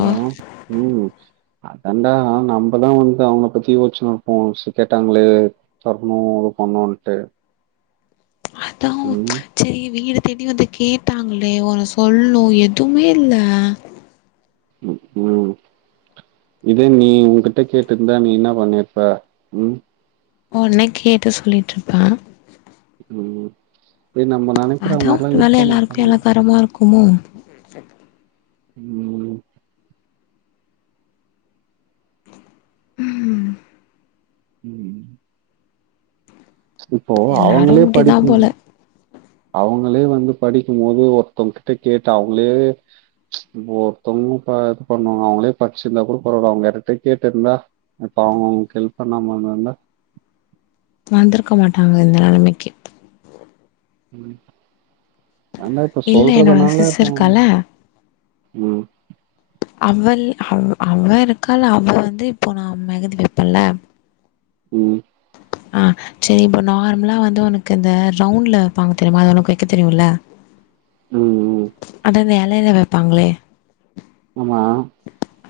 ஆ அதண்டா நம்மதான் வந்து அவங்கள பத்தி யோச்சுனு இருப்போம் கேட்டாங்களே தரணு இது பண்ணட்டு அத செரி வீடு தேடி வந்து கேட்டாங்களே ஒரு சொல்னும் எதுமே இல்ல உம் இதே நீ உங்கிட்ட கேட்டுருந்தா நீ என்னா பண்ணியிருப்ப உம் உன்னை கேட்டு சொல்லிட்டு இருப்ப ம் ஏ நம்ம நெனைக்கிற அதா ஒரு மாதிரிலாம் வேல இருக்க எல்லாருக்கு மாட்டாங்க [unintelligible] உம் உம் ம் இப்போ எல்லாரு அவங்களே இப்டிதா படிப்பு போல அவங்களே வந்து படிக்கும் போது ஒருத்தவங்க கிட்ட கேட்டு அவங்களே ஒருத்தவங்க ப இது பண்ணுவாங்க அவங்களே படிச்சிருந்தா கூட பரவால அவங்க யார்கிட்டா கேட்டு இருந்தா இப்ப அவங்களுக்கு எல்ப் பண்ணாம இருந்திருந்தா வந்து இருக்க மாட்டாங்க இந்த நெலமைக்கு ம் ஏன்னா இப்ப இல்ல என்னோட சொல்றதுனால சிஸ் இப்போ இருக்கால ம் அவள் அவ அவள் இருக்கால அவ வந்து இப்போ நான் மெகந்தி வெப்பல்ல உம் ஆ செரி இப்ப நார்மலா வந்து உனக்கு இந்த ரவுண்ட்ல வெப்பாங்க தெரியுமா அது உனக்கு வெக்க தெரியும்ல உம் அதா இந்தா இலையில வெப்பாங்களே ஆமா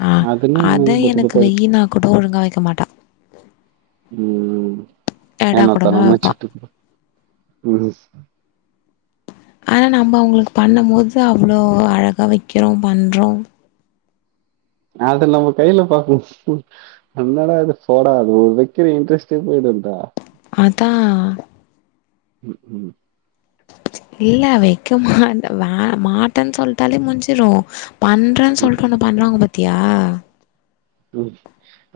ஆ அதுன்னா அத பொட்டு எனக்கு பொட்டா வச்சு வெய் நா கூட ஒழுங்கா வெக்க மாட்டா உம் ஏடா ஏன்னா கூடமா தருவனானு வைப்பா சொல்ட்டு ம் ஆனா நம்ப அவங்களுக்கு பண்ணும்போது அவ்ளோ அழகாக வெக்கிறோம் பண்றோம் நாள்ற நம்ம கைல பாக்கு என்னடா அது போடா அது ஒரு வெக்கிர இன்ட்ரெஸ்டே போய்டுன்டா அதான் ம் ம் இல்ல வெக்க மாட்ட வே மாட்டன்னு சொல்ட்டாலே முஞ்சிரும் ஒற்றன் ம் சொல்ட்டு ஒன்னு பண்ணறாங்க பாத்தியா ம்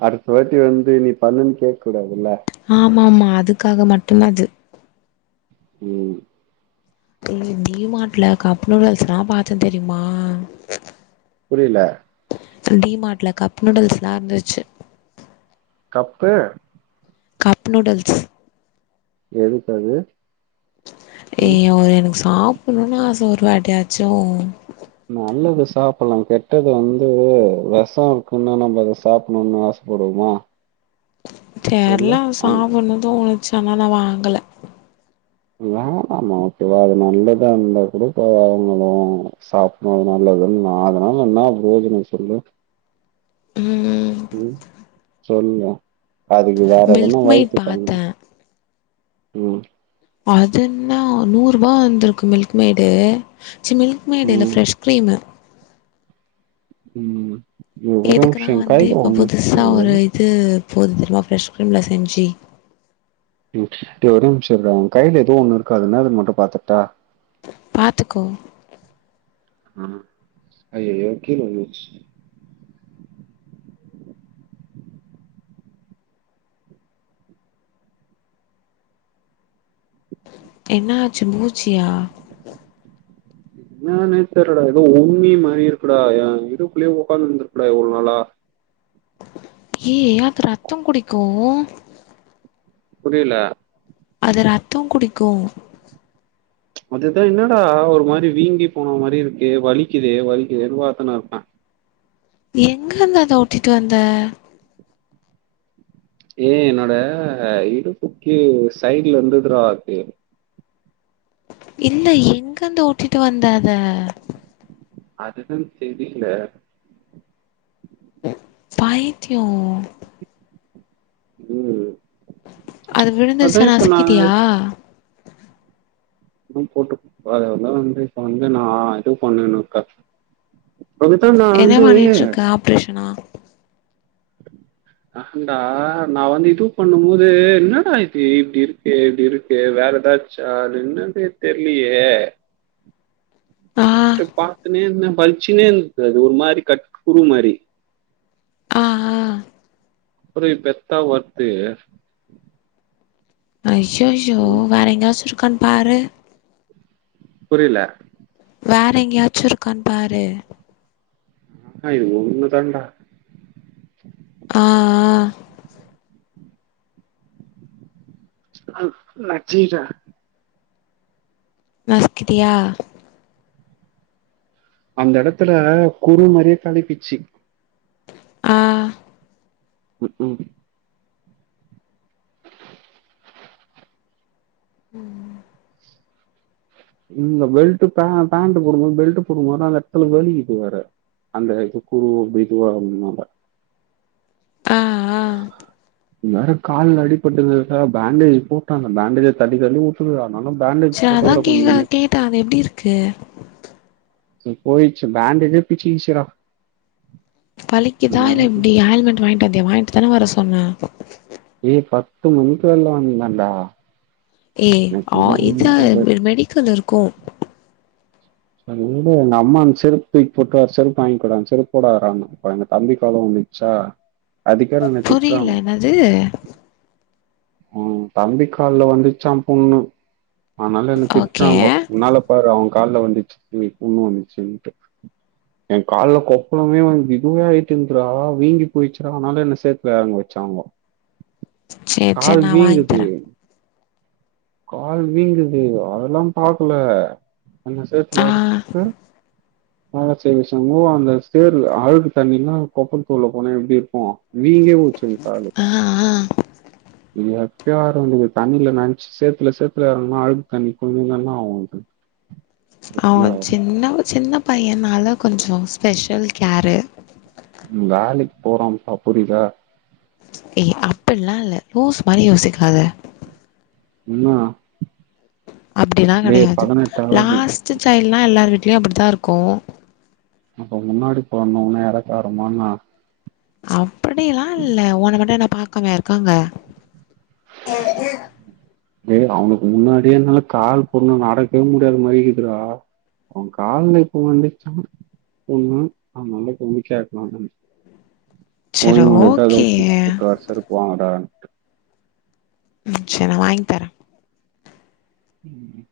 அடுத்த வாட்டி வந்து நீ பண்ணுனு கேக் கூடாதுல்ல ஆமா ஆமா அதுக்காக மட்டுதா அது ம் ஏ டீமாட்ல கப் நூடல்ஸ்ல்லா பாத்த தெரிமா புரியல டி மார்ட்ல கப் நூடுல்ஸ்ல்லா இருந்துச்சு கப்பு கப் நூடில்ஸ் எதுக்கது ஏ ஒரு எனக்கு சாப்புட்ணு னு ஆச ஒரு வாட்டியாச்சு நல்லது சாப்ட்லா கெட்டது வந்து வெசோ இருக்குன்னா நம்ம அத சாப்ணுனு ஆச படுவோமா தெர்ல அ சாப்பிட்ணு தோணுச்சு ஆனா நா வாங்கல வேணாமா ஓகேவா அது நல்லதா இந்தா கூட போய் வாங்கலா சாப் னா நல்லதுன்னா அதனால என்ன பிரோஜனோ சொல்லு ம் ம் சொல்லு அதுக்கு வேற எதன்னா மில்க் மேட் வய்த்துக்கன் பாத்தே ம் அதுன்னா நூறுபா வந்துருக்கு மில்க்மேடு ச் மில்க்மேடு இல்ல ம். ஃப்ரெஷ் க்ரீமு ம் ஒரு நிம்ஷோ எ கைல ஒன்னிர்க்கு த்து போது தெர்மா ஃப்ரெஷ் க்ரீம்ல செஞ்சு ம் டே ஒரே நிம்ஷோ இர்டா எ கைல எதோ ஒன்னு இருக்கு அது என்னதுனு மட்டு பாத்துர்டா பாத்துக்கோ ம் அய்யய்யோ கீழ விந்துர்ச்சு என்னாச்சு பூச்சியா என்னனே தெர்லடா ஏதோ உண்ணி மாரி இருக்குடா எ இடுப்லயே உக்காந்தித்திகுடா இவ்ளோ நாளா ஏ அது ரத்தோ குடிக்கூ புரியல அது ரத்தோ குடிக்கு அதுதா என்னடா ஒரு மாரி வீங்கி போன மாரி இருக்கே வலிக்குதே வலிக்குதேனு வாத்திட்டு இருக்கே எங்க இருந்து அத ஒட்டிட்டு வந்த ஏ என்னோட இடுப்புக்கு சைட்ல இந்துதுடா அது இல்ல எங்கந்து ஒட்டிட்டு வந்த அத அதுதா தெரில பைய்தியோ ம் அது அதா விழுந்துருச்சா இப்ப நா நசிக்கிட்டியா விடு போட்டு அதெல்லா வந்து இப்ப வந்து நா இது பண்ணனுக்கா அது தா நா வந்து பேசுனா [inaudible] அன்டா நா வந்து இது பண்ணு போது என்னடா இது இப்டி இருக்கு இப்டி இருக்கு வேற எதாச் சா அது என்னனே தெர்லயே ஆ பாத்துனே இருந்தே பலிச்சுனே இரு அது ஒரு மாரி கட் குரு மாரி ஆ ஆ அப்றோ பெத்தா ஒர்த்து அய்யய்யோ வேற எங்கயாச்சு இருக்கானு பாரு புரில வேற எங்கயாச்சு இருக்கான்னு பாரு ஆ இது ஒண்ணு தாண்டா ஆ ஆ ஆ வச்சிட்டா நஸ்கிடியா அந்த இடத்துல குறு மாரியே கழப்பிச்சு ஆ ம் ம் ம் இல்ல பெல்ட் பே பேண்ட் போடுபோது பெல்ட் போடுபோதா அந்த இடத்துல வலிக்கிது வேற அந்த இது குரு இது வாகுறதுனால ஆ ஆ எனக்கு வேற கால்ல அடிபட்டுந்தா பேண்டேஜ் போட்டாங்க பேண்டேஜ தள்ளி தள்ளிவுட் அப்டியா நாலா பேண்டேஜ் சரி போட்ட அதா கூட கேக்க பண்ணுவேனே கேட்டே அது எப்டி இருக்கு டு போயிச்சு பேண்டேஜே பிச்சிகிச்சுடா வலிக்கு தா இல்ல எப்டி ஆயில்மெண்ட் வாங்கிட்டு வந்தியா வாங்கிட்டு தான வர சொன்ன ஏ பத்து மணிக்கு வெள்ள வந்தண்டா ஏ ஆ இது ஒரு மெடிக்கல் இருக்கு சேரி உடு எங்க அம்மா அந்த செருப் தூக்கி போட்டுவர வேற செருப் வாங்கோடா அந்த செருப் போடதா டா [inaudible] எங்க தம்பி காலு வந்துச்சா ஆ புரில என்னது உம் தம்பி கால்ல வந்துச்சா புண்ணு அதுனால என்ன ஓகே திட்டுறாங்கோ உன்னால பாரு அவ கால்ல வந்துச்சு புண்ணு வந்துச்சுன்டு என் கால்ல கொப்பளமே வந்து இதுவாயிட்டு இருந்துறா வீங்கி போயிச்சுறா அதுனால என் செ ருப் வாங்க வச்சாங்கோ சேரி சேரி கால் நா வாங்கி வீங்குது தரே கால் வீங்குது அதெல்லா பாக்கல ஆன சேத்துல ஆ இருக்கு அழ சே [unintelligible] அந்த சேரு அழுக்கு தண்ணிலா கொப்பளத்து உள்ள போனா எப்டி இருக்கோ வீங்கி ச்சி காலு ஆ ஆ எப்ப [unintelligible] தண்ணில [inaudible] சேத்துல சேத்துல இறங்குனா அழுக்கு தண்ணி போயி என்னா ஆகு அவ சின்ன சின்ன பையனால கொஞ்சோ ஸ்பெஷல் கேரு ம் வேலைக்கு போற பா புரிதா ஏய் அப்பல்லா இல்ல லூஸ் மாரி யோசிக்காத என்னா அப்டிலா கெடையாது பதினெட்டாவது லாஸ்ட்டு சைல்டு்னா எல்லார் வீட்லயு அப்டிதா இருக்கு அப்ப முன்னாடி பொறந்தோனா இழக்காரமா என்ன அப்டில இல்ல உன்ன மட்டு என்ன பாக்காமயா இருக்காங்க ஏய் அவனுக்கு முன்னாடியே என்னால கால் புண்ணு நடக்கவே முடியாத மாரி இருகுதுடா அவன் கால்ல புண்ணு வந்துச்சா ஒண்ணு அவனால [unintelligible] போய் சரி ஏதாவது ஓகே தூக்கி போட்டுவா செருப்போடலா வராதன்டு ம் சேரி நா வாங்கி தர ம்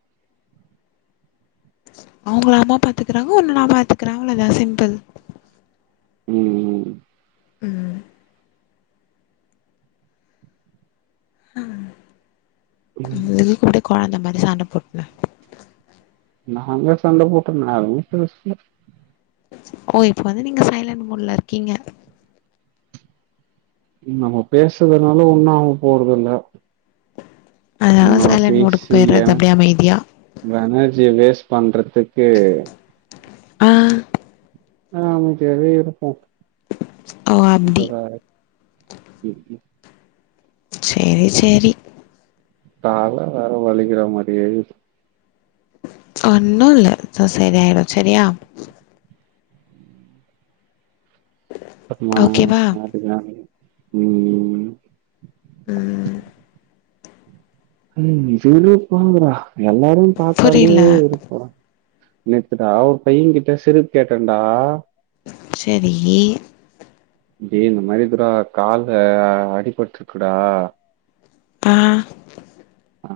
அவுங்கள அம்மா பாத்துக்கறாங்க ஒன்ன நா பாத்துக்குற அவ்ளோதா சிம்பிள் ம் ம் ம் அ இதுக்கு போடு கொழந்த மாரி சண்ட போட்டு நாங்ளா சண்ட போட்டுக்கு நாங்ளே பேஸ்ன ஓ இப்ப வந்து நீங்க சைலண்ட் மூட்ல இருக்கீங்க நம்ம பேசுறதுனால ஒன்னு ஆக போறதுல்ல அதனால இன்னு சைலண்ட் மோடுக்கு பேசி போயிறது என அப்டியே அமைதியா எனர்ஜிய வேஸ் பண்றதுக்கு ஆ ஆம்தியாவே இருப்போ ஓ அப்டி இவவேற ம் ம் சேரி சேரி கால்லா வேற வழிகிற மாரியே இருக்து ஒன்னுல்ல வழ்ச்சா சரியாய்டு சரியா பாத்தீங்ளா ஓகேவா விளாட்டுக்குலா வலிக்குது ம் ஆ ம் செரிப்போங்குறா எல்லாரு பாத்தாலே புரியல வெறுப்புதா நேத்துடா ஒரு பையன் கிட்ட செருப் கேட்டன்டா செரி டேய் இந்த மாரி இருக்துடா கால்ல அடிபட்ருக்குடா ஆ ஆ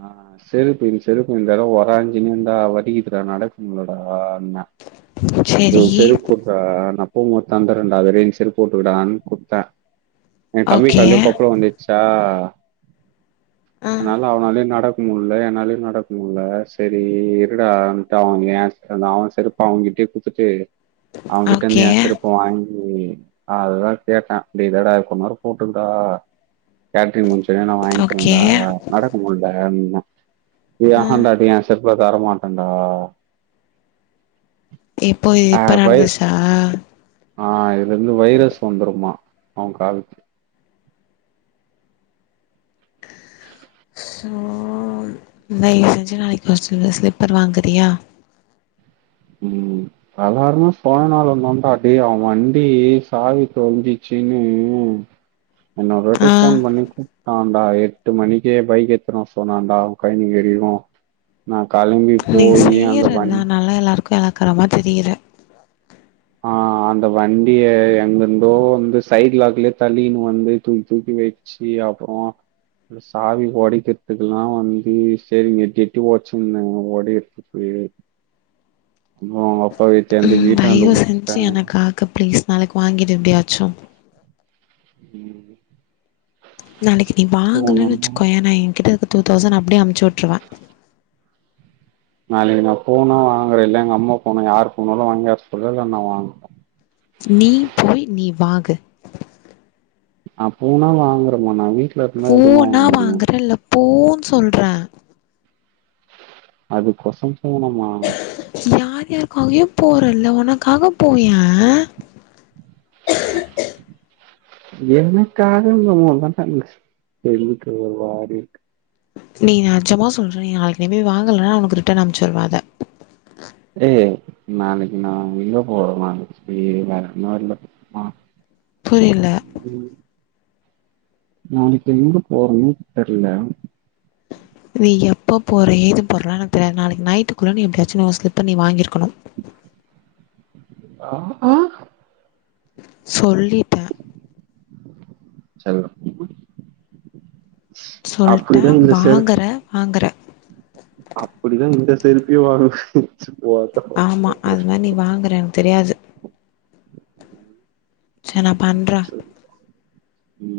செருப்புன் செருப்பு இந்த தடவ ஒராஞ்சுன்னிங்குன்டா வலிக்கிதுடா நடக்குனும்லடா அண்ண டே சரி செருப் குட்றா நா போமோது தந்துரன்டா அதுவரி இந் செருப் போட்டுக்கிடான் குடத்த என் தம்பி ஓகே கால்யு கொப்புளோ வந்துட்ச்சா ஆ அனால அவனால்யு நடக் முல்ல என்னால்யு நடக் முல்ல செரி இருடா அவ்ன்ட்ட அவு ஏன்ஸ் அந்த அவன் செருப் ப அவுன்கிட்யே குட்த்துட்டு அவன்கிட்ட இர்ந்து ஓகே ஏன் செருப்ப வாங்கி அதுதா கேட்ட டேய் என்னடா கொன்நேரோ போட்டுன்டா கேட்டேன் சொல்லி ஓகே வாய்ங்கிர்ண்டா நடக்க முல்ல அப்டின்ன ஆ ஏகான்டாடே ஏஸ் செர்ப்ப தரமாட்டன்டா இப்போ இது ஆ இப்ப வை நடந்துஸா ஆ இதுல இருந்து வைரஸ் வந்துருமா அவ்ன் காலுக்கு சோ இந்த இங்க செஞ்ச நாளைக் வொர்ச்சர்ல ஸ்லிப்பர் வாங்குறியா ம் சாதார்ண சொயநலோதான்டா டேய் அவன் வண்டி சாவி தொலைஞ்சிச்சுன்னு என்ன ஒரு வாட்டி ஆ ஃபோன் பண்ணி கூப் டாண்டா எட்டு மணிக்கே பைக் எடுத்துனு வர சொன்னான்டா அவன்கைனிங் எரியவு நா கெளம்பி போயி அந்த வண் எலாக்காரமா தெரிர ஆ அந்த வண்டிய எங்கிர்ந்தோ வந்து சைட் லாக்குலே தள்ளீன்னு வந்து தூக் தூக்கி வ ச்சுஅப்றோ அந்த சாவி ஒடைக்கெற்துக்குலாவு வந்து சரிங்கட்டு எட்டி எட்டி ஒட்ச்சு இந்தங்க ஒடய சேரி இன்னு அவ்ங்க அப்பா வீட்ல இர்ந்து வீட்டான்ட உ ஜி எனக்காக ப்ளீஸ் நாளைக்கு வாங்கிடு எப்டியாச்சு ம் நாளைக்கு நீ வாங்கலன் சோழனா வச்சுக்கோயே நான் என்கிட்ட இருந்த தூதௌஷன அப்டியே அமுச்சு உட்ருவ நாளைக்கு நா போனா வாங்குற இல்ல எங்க அம்மா போனா யாரு போனாலு வாங்வர சொல்ற இல்ல நா வாங் நீ போய் நீ வாங்கு நா போனா வாங்கறமா நா வீட் போனா வாங்கறல்ல போன் சொல்ற அது கொசம் போனமா யார் யாருக்காகவோ போறல்ல உனக்காக போயே [inaudible] எனக்காக நம்மல்லா [unintelligible] நீ நெஜமா சொல்றே நீ நாளைக்கு நீ போய் வாங்கலன்னா உனுக்கு ரிட்டன் அனுப்ச்சுருவ அத ஏ நாளைக்கு நா எங்க போறோ நாளைக்கி வேறொன்னுல்ல மா புரில ம் நாளைக்கு எங்க போறதுன் தெர்ல நீ எப்போ போற ஏது போறல்லா எனக்கு தெரியாது நாளைக்கு நைட்டுக்குள்ள நீ எப்டியாச்சும் உன் ஸ்லிப்ப நீ வாங்கியிருக்கணு [unintelligible] சொல்லிட்டே செல்லோ [unintelligible] சொல்ட்ட வாங்கற! வாங்கற! அப்டிதா இந்த செருப்பியு வாங்க வச்ச போ ஆமா அது மாரி நீ வாங்குற எனக்கு தெரியாது சர் நா பண்ற ம்